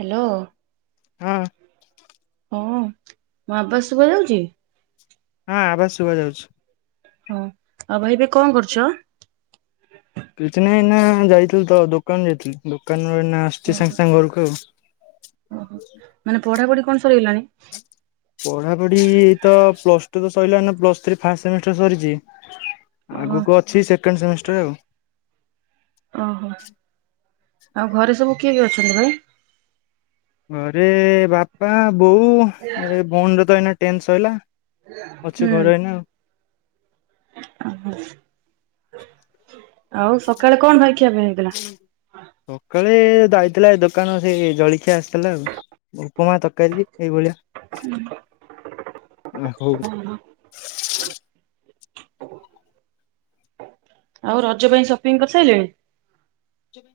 Hello. ହଁ। ହଁ, ମୋ ଆବାଜ ଶୁଭାଯାଉଛି? ହଁ, ଆବାଜ ଶୁଭା ଯାଉଛି। ହଁ, ଆଉ ଭାଇ, ଏବେ କଣ କରୁଛ? କିଛି ନାଇଁ, ଏଇନା ଯାଇଥିଲି ତ, ଦୋକାନ ଯାଇଥିଲି। ଦୋକାନରୁ ଏଇନା ଆସୁଛି, ଓହୋ ସାଙ୍ଗେ ସାଙ୍ଗେ ଘରକୁ ଆଉ ଓହୋ, ମାନେ ପଢାପଢି କଣ ସରିଗଲାଣି? ପଢାପଢି ଏଇ ତ ପ୍ଲସ ଟୁ ତ ସଇଲା ନା ପ୍ଲସ ଥ୍ରୀ ଫାଷ୍ଟ ସେମିଷ୍ଟର ସରିଛି। [inaudible] ଆଗକୁ ଅଛି ସେକେଣ୍ଡ ସେମିଷ୍ଟର ଆଉ ଓହୋ ଆଉ ଘରେ ସବୁ କିଏ କିଏ ଅଛନ୍ତି ଭାଇ? ଘରେ ବାପା ବୋଉ ଏ ଭଉଣୀର ତ ଏଇନା ଟେନ୍ ସଇଲା। ଅଛି ହୁଁ। ଘରେ ଏଇନା ଆଉ। ଓହ ଆଉ ସକାଳେ କଣ ଜଳଖିଆ ପାଇଁ ହେଇଥିଲା? ସକାଳେ ଯାଇଥିଲା ଏ ଦୋକାନ ସେ ଜଳଖିଆ ଆସିଥିଲା ଆଉ ଉପମା ତରକାରୀ ଏଇଭଳିଆ। ହଉ। ହଁ ହଁ। ଆଉ ରଜ ପାଇଁ ସପିଂ କରିସାରିଲେଣି? କେବେ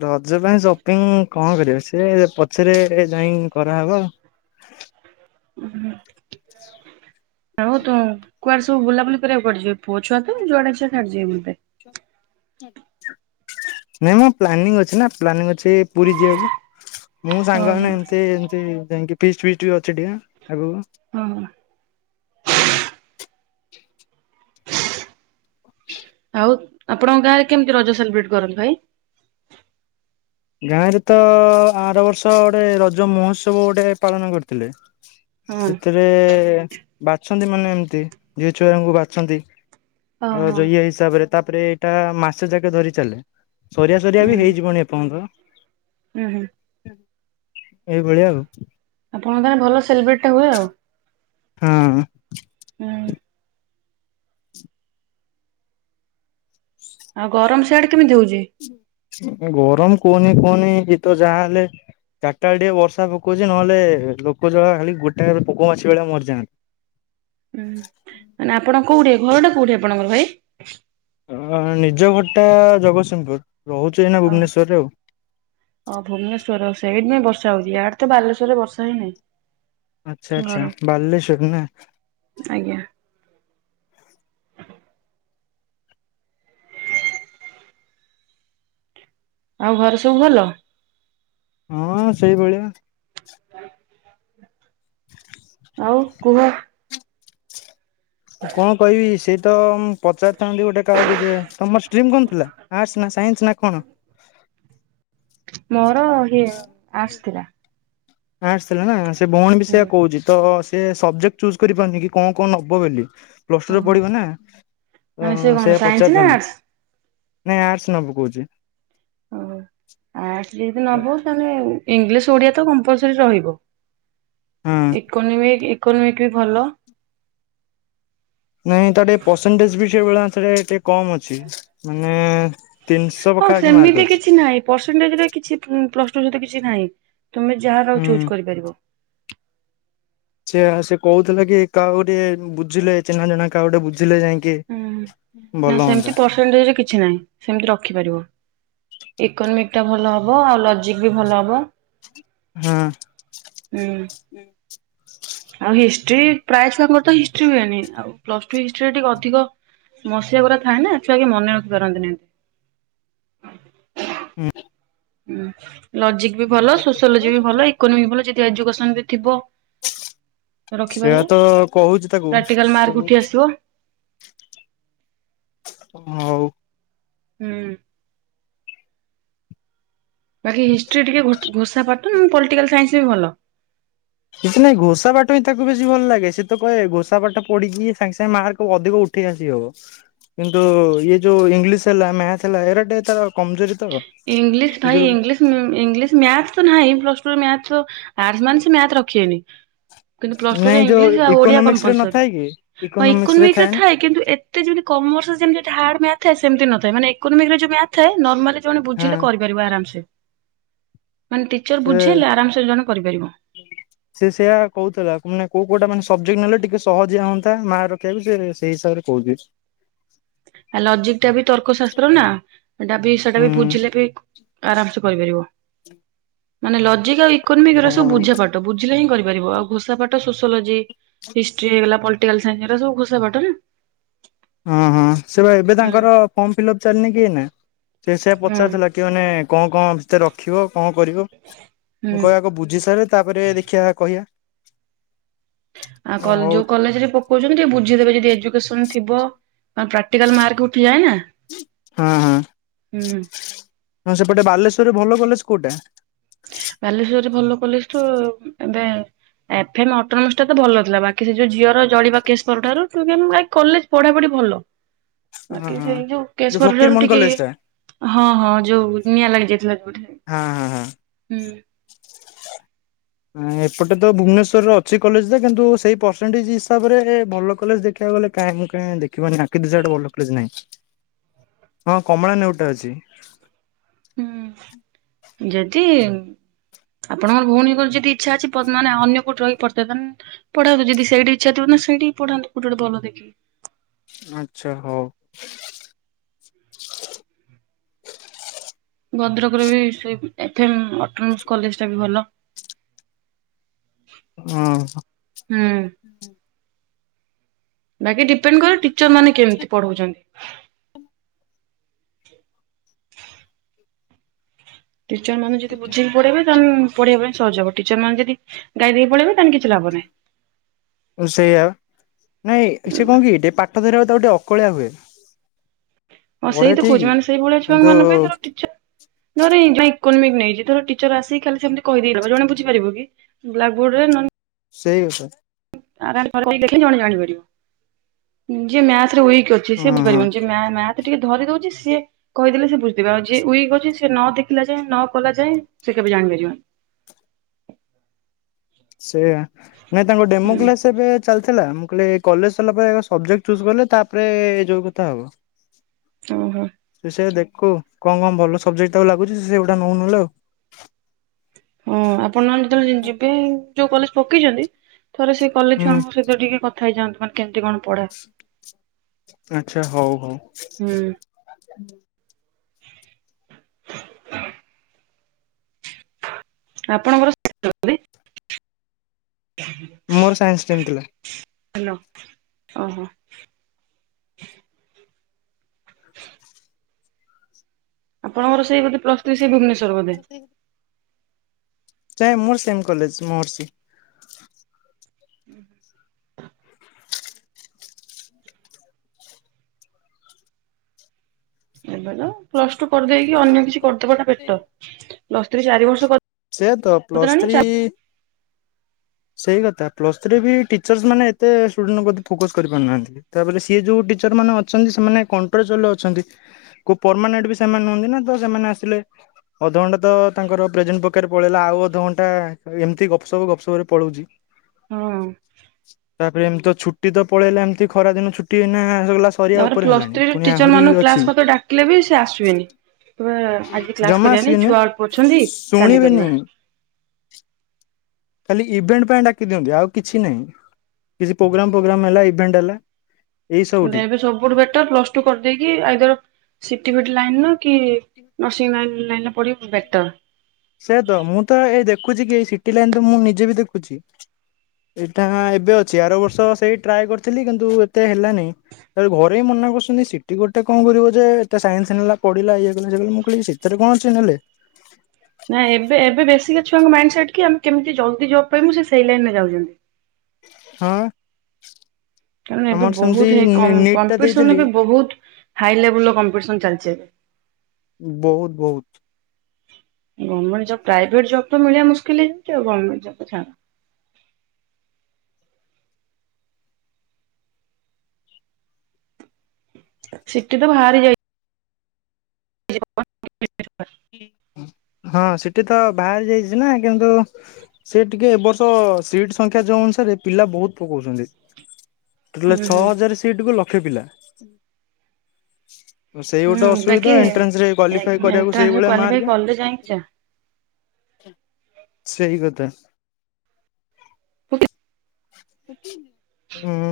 ରଜ ପାଇଁ ସପିଙ୍ଗ କଣ କରିବେ ସିଏ ପଛରେ ଜାଇଁ କରାହବ? ଆଉ ତୁ କୁଆଡେ ସବୁ ବୁଲାବୁଲି କରିବାକୁ ପଡିିଯିବ ପୁଅଛୁଆ ତ ଯୁଆଡେ ଇଛା ସିଆଡେ ଯିବେ ମତେ ନାଇଁମ ପ୍ଲାନିଂ ଅଛି ନା ପ୍ଲାନିଂ ଅଛି ପୁରୀ ଯିବାକୁ। ମୁଁ ହଁ ହଁ ସାଙ୍ଗମାନେ ଏମତି ଏମତି ଯାଇକିି ବିଚ୍ ଫିଚ ବି ଅଛି ଟିକେ ଆଗକୁ। ହଁ। ହଉ। ଆପଣଙ୍କ ଗାଁରେ କେମିତି ରଜ ସେଲିବ୍ରେଟ୍ କରନ୍ତି ଭାଇ? ଗାଁରେ ତ ଆର ବର୍ଷ ଗୋଟେ ରଜ ମହୋତ୍ସବ ଗୋଟେ ପାଳନ କରିଥିଲେ। ହଁ ସେଥିରେ ବାଛନ୍ତି ମାନେ ଏମତି ଝିଅ ଛୁଆଙ୍କୁ ବାଛନ୍ତି। ଓହୋ ଆଉ ଇଏ ହିସାବରେ ତାପରେ ଏଇଟା ମାସେ ଯାକେ ଧରି ଚାଲେ। ସରିିଆ ସରିଆ ହୁଁ ବି ହୁଁ ହେଇଯିବନି ଏପଯ୍ୟନ୍ତ। ହୁଁ ହୁଁ। ଏଇଭଳିଆ ଆଉ ଆପଣଙ୍କ ଭଲ ସେଲିବ୍ରେଟଟା ହୁଏ ଆଉ ହଁ। ହୁଁ। ଆଉ ଗରମ ସିଆଡେ କେମିତି ହଉଛି? ଗରମ କହନି କୁହନି ଇତ ଯାହା ହେଲେ ଚାଟା ବେଳେ ଟିକେ ବର୍ଷା ପକଉଛି, ନହେଲେ ଲୋକ ଯଳା ଖାଲି ଗୋଟା ପୋକ ମାଛି ଭଳିଆ ମରିଯାଆ ହୁଁ, ମାନେ ଆପଣ କୋଉଠି ଘର ଟା କୋଉଠି ଆପଣଙ୍କର ଭାଇ? ଅ, ନିଜ ଘରଟା ଜଗତସିଂହପୁର। ରହୁଛି ଏଇନା ଓହ ଭୁବନେଶ୍ଵରରେ ଆଉ। ଓ ଭୁବନେଶ୍ୱର ର ଓ ସେଇଥିପାଇଁ ବର୍ଷା ହଉଚି, ଇଆଡେ ତ ବାଲେଶ୍ୱରରେ ବର୍ଷା ହେଇନାହିଁ। ଆଚ୍ଛା ଆଚ୍ଛା ବାଲେଶ୍ଵର ନା? ଆଜ୍ଞା। ଆଉ ଘରେ ସବୁ ଭଲ? ହଁ ସେଇଭଳିଆ। [inaudible] [inaudible] ଆଉ କୁହ। କଣ କହିବି ସେଇ ତ ପଚାରିଥାନ୍ତି ଗୋଟେ କାହାକୁ ଯେ ତୋମର ଷ୍ଟ୍ରିମ୍ କଣ ଥିଲା ଆର୍ଟସ ନା ସାଇନ୍ସ ନା କଣ? ମୋର ହିମ୍ ଆର୍ଟସ ଥିଲା। ଆର୍ଟସ ଥିଲା ନା ସେ ଭଉଣୀ ବି ସେଇୟା ହୁଁ କହୁଚି ତ ସେ ସବଜେକ୍ଟ ଚୁସ୍ କରିପାରୁନି କି କଣ କଣ ନବ ବୋଲି। ପ୍ଲସ୍ ଟୁରେ ପଢିବ ନା ତ ମାନେ ସେ କଣ ସେୟଆ ସାଇନ୍ସ ନା ପଚାରିଥାନ୍ ଆର୍ଟସ? ନାଇଁ ଆର୍ଟସ ନବ କହୁଛି। ଓ ଆର୍ଟସ ଯଦି ନବ ତାହେଲେ ଇଂଲିଶ ଓଡିଆ ତ କମ୍ପଲସରୀ ରହିବ। ହଁ ଇକୋନମିକ୍ ଇକୋନୋମିକ୍ ବି ଭଲ। ନାଇଁ ତାର ଟିକେ ପରସେଣ୍ଟେଜ୍ ବି ସେଇଭଳି ସେଟେ ଟିକେ କମ ଅଛି। ମାନେ ତିନିଶହ ପାଖାପାଖି ମାର୍କ ଅଛି। ପରସେଣ୍ଟେଜ୍ ରେ କିଛି ଉଁ, ପ୍ଲସ୍ ଟୁ ସହିତ କିଛି ନାହିଁ ତୁମେ ଯାହାର ଆଉ ହୁଁ। ଚୁଜ୍ କରିପାରିବ। ଛେଆ ସେ କହୁଥିଲା କି କାହାକୁ ଗୋଟେ ବୁଝିଲେ ଚିହ୍ନା ଜଣା କାହାକୁ ଗୋଟେ ବୁଝିଲେ ଯାଇ ଅଁ, ହଁ ନା ସେମତି ପରସେଣ୍ଟେଜ୍ କିଛି ନାହିଁ ସେମତି ରଖିପାରିବ। ଇକୋନୋମିକ୍ ଟା ଭଲ ହବ ଆଉ ଲଜିକ୍ ବି ଭଲ ହବ। ହଁ। ହୁଁ। ହୁଁ। ଆଉ ହିଷ୍ଟ୍ରି ପ୍ରାୟେ ଛୁଆଙ୍କର ତ ହିଷ୍ଟ୍ରି ହୁଏନି, ଆଉ ପ୍ଲସ୍ ଟୁ ହିଷ୍ଟ୍ରିରେ ଟିକେ ଅଧିକ ମସିଆ ଗୁରା ଥାଏ ନା ଛୁଆ କେଇ ମନେ ରଖି ପାରନ୍ତି ନାହିଁ। ହୁଁ। ଉଁ, ଲଜିକ୍ ବି ଭଲ, ସୋସିଓଲୋଜି ବି ଭଲ, ଇକୋନୋମି ଭଲ, ଯଦି ଏଜୁକେସନ୍ ବି ଥିବ ସେଇଆା ରଖିପାରିବ। ତ କହୁଚି ତାକୁ ପ୍ରାକ୍ଟିକାଲ ମାର୍କ ଉଠି [inaudible] ଆସିବ ଆଉ ହୁଁ। ବାକି ହିଷ୍ଟ୍ରି ଟିକେ ଘୋ-ଘୋଷା ପାଠ ନହେଲେ ପଲିଟିକାଲ୍ ସାଇନ୍ସ ବି ଭଲ। କିଛି ନାଇଁ ଘୋଷା ପାଠ ହଁ ତାକୁ ବେଶୀ ଭଲ ଲାଗେ, ସିଏ ତ କହେ ଘୋଷା ପାଠ ପଢିକି ସାଙ୍ଗେ ସାଙ୍ଗେ ମାର୍କ ଅଧିକ ଉ ଠି ଆସିବ, କିନ୍ତୁ ଇଏ ଯୋଉ ଇଂଲିଶ ହେଲା, ମ୍ୟାଥ୍ ହେଲା, ଏଇରା ଟିକେ ତାର କମଜୋରି। ତ ଇଂଲିଶ ସେ ଭାଇ ଯୋଉ ଇଂଲିଶ ହୁଁ, ଇଂଲିଶ ମ୍ୟାଥ୍ ତ ନାହିଁ ପ୍ଲସ୍ ଟୁ ମ୍ୟାଥ୍ ତ ଆର୍ଟସ୍‌ ମାନେ ସେ ମ୍ୟାଥ୍ ରଖିବେନି। କିନ୍ତୁ ପ୍ଲସ୍ ଟୁ ରେ ନାଇଁ ଯୋଉ ଇଂଲିଶ ଆଉ ଓଡିଆ ଇକୋନୋମିକ୍ସ ରେ କମ୍ପଲସରୀ ନଥାଏ କି ହଁ ଇକୋନୋମିକ୍ସ ଇୋନୋମିକ୍ ରେ ନା ଥାଏ କିନ୍ତୁ ଏ ତେ ଯେମିତି କମର୍ସରେ ଯେମିତି ଅଛି ହାର୍ଡ ମ୍ୟାଥ୍ ଥାଏ, ସେମତି ନ ଥାଏ, ମାନେ ଇକୋନୋମିକ୍ ରେ ଯେ ମ୍ୟାଥ୍ ଥାଏ, ନର୍ମାଲି ଯୋଉମାନେ ବୁଝିଲେ ହଁ କରି [unintelligible] କରିବ ଆରାମସେ, ମାନେ ଟିଚର୍ ସେ ବୁଝେଇଲେ ଆରାମ ସେ ଜଣେ କରିପାରିବା। ସେ ସେଇଆ କହୁଥିଲା, ମାନେ କୋଉ କୋଉଟା ମାନେ ସବଜେକ୍ଟ ନେଲେ ଟିକେ ସହଜିଆ ହଅନ୍ତା ମାର୍କ ରଖିବାକୁ ସେ ସେଇ ହିସାବରେ କହୁଚି। ଆ, ଲଜିକ୍ ଟା ବି ତର୍କଶାସ୍ତ୍ର ନା ଏଟା ବି ସେଟା ବି ହୁଁ ବୁଝିଲେ ବି ଆରାମ ସେ କରିପାରିବ ମାନେ ଲଜିକ ଆଉ ଇକୋନୋମିକ ହେରା ଓହୋ ସବୁ ବୁଝା ହଁ ପା ବୁଝିଲେ ହିଁ କରିପାରିବ ଆଉ ଘୋଷା ପାଠ ସୋସଲୋଜି। ହିଷ୍ଟ୍ରି ହେଇଗଲା ପାଲଟିକାଲ ସାଇନ୍ ଏରା ସବୁ ଘୋଷା ପାଠ ନା। ହଁ ହଁ ସେ ଏବେ ହୁଁ ତାଙ୍କର ଫର୍ମ ଫିଲ୍ଅପ ଚାଲିନି କି ଏଇନା ସେ ସେୟା ହୁଁ। ପଚାରଥିଲା କି ମାନେ। କଣ କଣ ଭିତରେ ରଖିବ କଣ କରିବ ମୁଁ ହୁଁ କହେ ଆଗ ବୁଝି ସାରେ। ତାପରେ ଦେଖିବା କହିବା। ଆ କ ହଉ ଯୋଉ କଲେଜ ରେ ପକଉଛନ୍ତି ଟିକେ ବୁଝିଦେବେ ଯଦି ଏଜୁକେସନ ଥିବ ଆଉ ପ୍ରାକ୍ଟିକାଲ ମାର୍କ ଉଠିଯାଏନା ହଁ ହଁ। ହୁଁ। ହଁ ସେପଟେ ବାଲେଶ୍ୱରରେ ଭଲ କଲେଜ କୋଉଟା? ବାଲେଶ୍ୱର ରେ ଭଲ କଲେଜ ଠୁ ଏବେ ଏଫ ଏମ ଅଟୋନୋମସ୍ ଟା ତ ଭଲଥିଲା ବାକି ସେ ଯୋଉ ଝିଅର ଜଳିବା କେସ୍ ପରଠାରୁ [unintelligible] କଲେଜ ପଢା ପଢି ଭଲ। ହଁ ବାକି ହଁ। ସେଇ ଯୋଉ କେଶ ପରଠାରୁ ଫକୀରମୋହନ ଟିକେ କଲେଜ ଟା ହଁ ହଁ ଯୋଉ ନିଆଁ ଲାଗି ଯାଇଥିଲା ଯୋଉଠେ। ହଁ ହଁ ହଁ। ହୁଁ। ଏପଟେ ତ ଭୁବନେଶ୍ୱରରେ ଅଛି କଲେଜ ଯେ କିନ୍ତୁ ସେଇ ପରସେଣ୍ଟେଜ ହିସାବରେ ଭଲ କଲେଜ ଦେଖିବାକୁ ଗଲେ କାହିଁକି ନା ଦେଖିବ [unintelligible] ଭଲ କଲେଜ ନାହିଁ। ହଁ କମଳା ନେଉଟା ଅଛି। ହୁଁ ଯଦି ଆପଣଙ୍କର ଭଉଣୀଙ୍କର ଯଦି ଇଚ୍ଛା ଅଛି ପ ମାନେ ଅନ୍ୟ କୋଉଠି ରହି ପଢୁ ଧାଇତ ନା ପଢାନ୍ତୁ ଯଦି ସେଇଠି ଇଛା ଥିବ ନା ସେଇଠି ପଢାନ୍ତୁ [unintelligible] ଦେଖି। ଆଛା ହଉ। ଭଦ୍ରକରେ ବି ସେ ଏଫ ଏନ୍ ଅଟନମସ୍ କଲେଜ ଟା ବି ଭଲ। ଅଁ ହ। ହୁଁ ବାକି ଡିପେଣ୍ଡ କରେ ଟିଚର ମାନେ କେମିତି ପଢଉଛନ୍ତି। ଟିଚର ମାନେ ଯଦି ବୁଝେଇକି ପଢେଇବେ ତା ପଢେଇବା ପାଇଁ ସହଜ ହବ ଟିଚର ମାନେ ଯଦି ଗାଇ ଦେଇକି ପଳେଇବେ ତାହେଲେ କିଛି ଲାଭ ନାହିଁ। ସେଇଆ ନାଇଁ ସେ କଣ କି ଟିକେ ପାଠ ଧରିବାକୁ ତାକୁ ଟିକେ ଅକଳିଆ ହୁଏ। ହଁ ପଢେ ସେଇ ତ ଠିକ କହୁଛି ମାନେ ସେଇ ଭଳିଆ କିନ୍ତୁ ଛୁଆମାନଙ୍କ ପାଇଁ ଧର ଟିଚର ନ ହେଲେ ଏ [unintelligible] ଇକୋନୋମିକ ନେଇଚି ଧର ଟିଚର ଆସି ଖାଲି ସେମତି କହିଦେଇକି [unintelligible] ଜଉ ମାନେ ବୁଝିପାରିବ କି? ବ୍ଲାକ୍ ବୋଡ଼ ରେ ନହେ ସେଇକଥା। [unintelligible] ଜଣେ ଜାଣିପାରିବ। ଯିଏ ମ୍ୟାଥ ରେ ଉଇକି ଅ ସେ ହଁ ହଁ ବୁଝିପାରିବନି ଯେ ମ୍ୟା ମ୍ୟାଥ ଟିକେ ଧରି ଦଉଛି ସିଏ କହିଦେଲେ ସେ ବୁଝିଦେବେ ଆଉ ଯିଏ ଉଈକି ଅଛି ସେ ନ ଦେଖ ଥିଲା ଯାଏଁ ନ କଲା ଯାଏ ସେ କେବେ ଜାଣିପାରିବନି। ସେଇଆ ନାଇଁ ତାଙ୍କ ଡେମୁ ହୁଁ କ୍ଲାସ ଏବେ ଚାଲିଥିଲା ମୁଁ କହିଲି ଏଇ କଲେଜ ସରିଲା ପରେ ଏରା ସବଜେକ୍ଟ ଚୁଜ କଲେ ତାପରେ ଏ ଯୋଉ କଥା ଆଉ। ଓହୋ ସେ ସୟା ଦେଖୁ କଣ କଣ ଭଲ ସବଜେକ୍ଟ ତାକୁ ଲାଗୁଛି ସେଗୁଡ଼ା ନଉ ନହଲେ ଆଉ। ହଁ ଆପଣ ମାନେ ଯେତେବେଳେ ଯିବେ ଯୋଉ କଲେଜ ପକେଇଛନ୍ତି। ଥରେ ସେଇ କଲେଜ ହୁଁ ଛୁଆଙ୍କ ସହିତ ଟିକେ କଥା ହେଇଯାଆନ୍ତୁ ମାନେ କେମିତି କଣ ପଢା। ଆଚ୍ଛା ହଉ ହଉ। ହୁଁ ଆପଣଙ୍କର [unintelligible] ମୋର ସାଇନ୍ସ ଷ୍ଟ୍ରିମ ଥିଲା। ହାଲୋ ଓହୋ। ଆପଣଙ୍କର ସେଇ ବୋଧେ ପ୍ଲସଥ୍ରୀ ସେଇ ଭୁବନେଶ୍ୱର ବୋଧେ? ସେଇ ମୋର ସେମ୍ କଲେଜ ମହର୍ଷି। [inaudible] ଏବେ ତ ପ୍ଲସ ଟୁ କରିଦେଇକି ଅନ୍ୟ କିଛି କରିଦବା ଟା ବେଟର ପ୍ଲସ ଥ୍ରୀ ଚାରି ବର୍ଷ କ ସେୟାତ ପ୍ଲସ ଥ୍ରୀ ସେଇ କଥା ପ୍ଲସ୍ ଥ୍ରୀ ରେ ବି ଟିଚର୍ସ ମାନ ଏତେ ଷ୍ଟୁଡେଣ୍ଟ ପତି ଫୋକସ୍ କରିପାରୁନାହାନ୍ତି। ତାପରେ ସିଏ ଯୋଉ ଟିଚର ମାନେ ଅଛନ୍ତି ସେମାନେ କଣ୍ଟ୍ରୋଚୁଆଲ୍ ରେ ଅଛନ୍ତି। କୋଉ ପରମାନେଣ୍ଟ୍ ବି ସେମାନେ ନୁହନ୍ତି ନାଁ ତ ସେମାନେ ଆସିଲେ ଅଧଘଣ୍ଟେ ତ ତାଙ୍କର ପ୍ରେଜେଣ୍ଟ୍ ପକାରେ ପଳେଇଲା ଆଉ ଅଧଘଣ୍ଟା ଏମତି ଗପସପ ଗପସପରେ ପଲଉଚି। ହଁ। ତାପରେ ଏମତି ତ ଛୁଟି ତ ପଳେଇଲା ଏମତି ଖରା ଦିନ ଛୁଟି ଏଇନା ସବୁ ଲା ତାପରେ ପ୍ଲସ୍ ଥ୍ରୀ ରେ ଟିଚର୍ ମାନଙ୍କୁ କ୍ଲାସ୍ ମତ ଡାକିଲେ ବି ସିଏ ଆସିବେନି। କହିବେ ଆଜି କ୍ଲାସ୍ ଜମା କରିବାନେଇ ଆସିବେନି ଛୁଆ ଅଳ୍ପ ଅଛନ୍ତି କାଲି ଶୁଣିବେନି କରିବା। ଖାଲି ଇଭେଣ୍ଟ୍ ପାଇଁ ଡାକି ଦିଅନ୍ତି ଆଉ କିଛି ନାହିଁ। କିଛି ପୋଗ୍ରାମ୍ ଫୋଗ୍ରାମ୍ ହେଲା ଇଭେଣ୍ଟ୍ ହେଲା ଏଇ କିନ୍ତୁ ସବୁଠି ଏବେ ସବୁଠୁ ବେଟର୍ ପ୍ଲସ୍ ଟୁ କରିଦେଇକି ଆଇଦର୍ ସିଟି ଫିଟି ଲାଇନ୍ ର କି ନର୍ସିଂ ଲାଇନ୍ ଲାଇନ୍ ର ପଢ଼ିବୁ ବେଟର୍। ସେୟା ତ ମୁଁ ତ ଏ ଦେଖୁଚି କି ଏଇ ସିଟି ଲାଇନ୍ ତ ମୁଁ ନିଜେ ବି ଦେଖୁଚି। ଏଇଟା ହଁ ଏବେ ଅଛି ଆର ବର୍ଷ ସେଇ ଟ୍ରାଏ କରିଥିଲି କିନ୍ତୁ ଏତେ ହେଲାନେଇ। ତାପରେ ଘରେ ହିଁ ମନା କରୁଚନ୍ତି ସିଟି ଗୋଟେ କଁ କରିବ ଯେ ଏତେ ସାଇନ୍ସ୍ ନେଲା ପଢି଼ଲା ଇଏ କଲା ସିଏ କଲା ମୁଁ କଇଲି ସି ଥେରେ କଁ ଅଛି ନେଲେ? ନାଇଁ ଏବେ ଏବେ ବେଶିକା ଛୁଆଙ୍କ ମାଇଣ୍ଡ ସେଟ୍ କି ଆମେ କେମିତି ଜଲ୍ଦି ଜବ୍ ପାଇମୁ। ସିଏ ସେଇ ଲାଇନ୍ ରେ ଯାଉଚନ୍ତି। ହଁ। କାରଣ ଏବେ ଆମର ସେମିତି ବହୁତ ହେ କଁ ନି ନିଟ୍ ଟା କମ୍ପିଟିସନ୍ ଦେଇଥିଲି ଏବେ ବହୁତ ହାଇ ଲେବୁଲ୍ ର କମ୍ପିଟିସନ୍ ଚାଲିଚି ଏବେ। ଉଁ ବହୁତ ବହୁତ। ଗମେଟ୍ ଜବ୍ ପ୍ରାଇଭେଟ ଜବ୍ ତ ମିଳିବା ମୁସ୍କକିଲ୍ ହେଇଯାଉଚି। ଆଉ ଗମେଟ୍ ଜବ୍ ତ ଛାଡ଼। ସିଟି ତ ଭାରି ଯାଇ ଜି ହ ଅ। [inaudible] ହଁ ସେଠି ତ ବାହାରି ଯାଇଚି ନା କିନ୍ତୁ ସେ ଟିକେ ଏବ ବର୍ଷ ସିଟ୍ ସଂଖ୍ୟା ଯୋଉ ଅନୁସାରେ ପିଲା ବହୁତ ପକଉଚନ୍ତି। ଟୋଟାଲେ ହୁଁ ଛଅ ହୁଁ। ହଜାରେ ସିଟ୍ କୁ ଲକ୍ଷେ ପିଲା। ସେଇ ଗୋଟେ ହୁଁ ବାକି ଅସୁବିଧା ଏଣ୍ଟ୍ରାନ୍ସରେ କ୍ୱାଲିଫାଏ କରିବାକୁ ସେଇ ଏଣ୍ଟ୍ରାନ୍ସ ଭଳିଆ କ୍ୱାଲିଫାଇ ମାର୍କେ। କଲେ ଯାଇକି ସେଇ କଥା। ଓକେ ହୁଁ।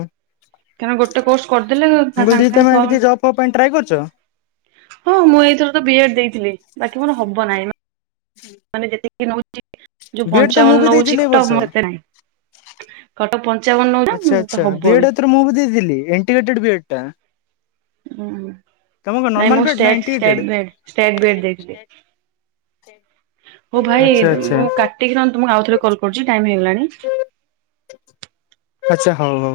କାରଣ ଗୋଟେ କୋର୍ସ କରିଦେଲେ ମୁଁ ଭା କହିଲି ସାଙ୍ଗେ ଦିଦି ସାଙ୍ଗେ ତମେ ଫ କିଛି ଜବ୍ ଫବ୍ ପାଇଁ ଟ୍ରାଏ କରିଛ? ହଁ ମୁଁ ଏଇଥର ତ ବି ଏଡ଼୍ ଦେଇଥିଲି ବାକି ମୋର ହବ ନାହିଁ। ହୁଁ। ମାନେ ଯେତିକି ନଉଚି ଯୋଉ ମୁଁ ପଞ୍ଚାବନ ବି ନଉଚି ଦେଇଥିଲି ଏ କଟ୍ ଅପ୍ ବର୍ଷ ମୋର ଏତେ ନାହିଁ। କଟ ପଞ୍ଚାବନ ନଉଚି ନାଁ ତ ହବନି। ଡ ମୁଁ ବି ଦେଇଥିଲି ଏଣ୍ଟିଗେଟେଡ଼୍ ବି ଏଡ଼୍ ଟା। ଉଁ ହୁଁ ତମ କଣ ନାଇଁ ନର୍ମାଲ ବିଏଡ୍ ନା state state integrated? B Ed state B Ed ମୁଁ ଦେଇଥିଲି ହୋଉ ଭାଇ ଆଚ୍ଛା ଆଚ୍ଛା ମୁଁ କାଟିକି ନନେ ତମୁକୁ ଆଉ ଥରେ କଲ୍ କରୁଚି ଟାଇମ୍ ହେଇଗଲାଣି। ଆଚ୍ଛା ହଉ ହଉ।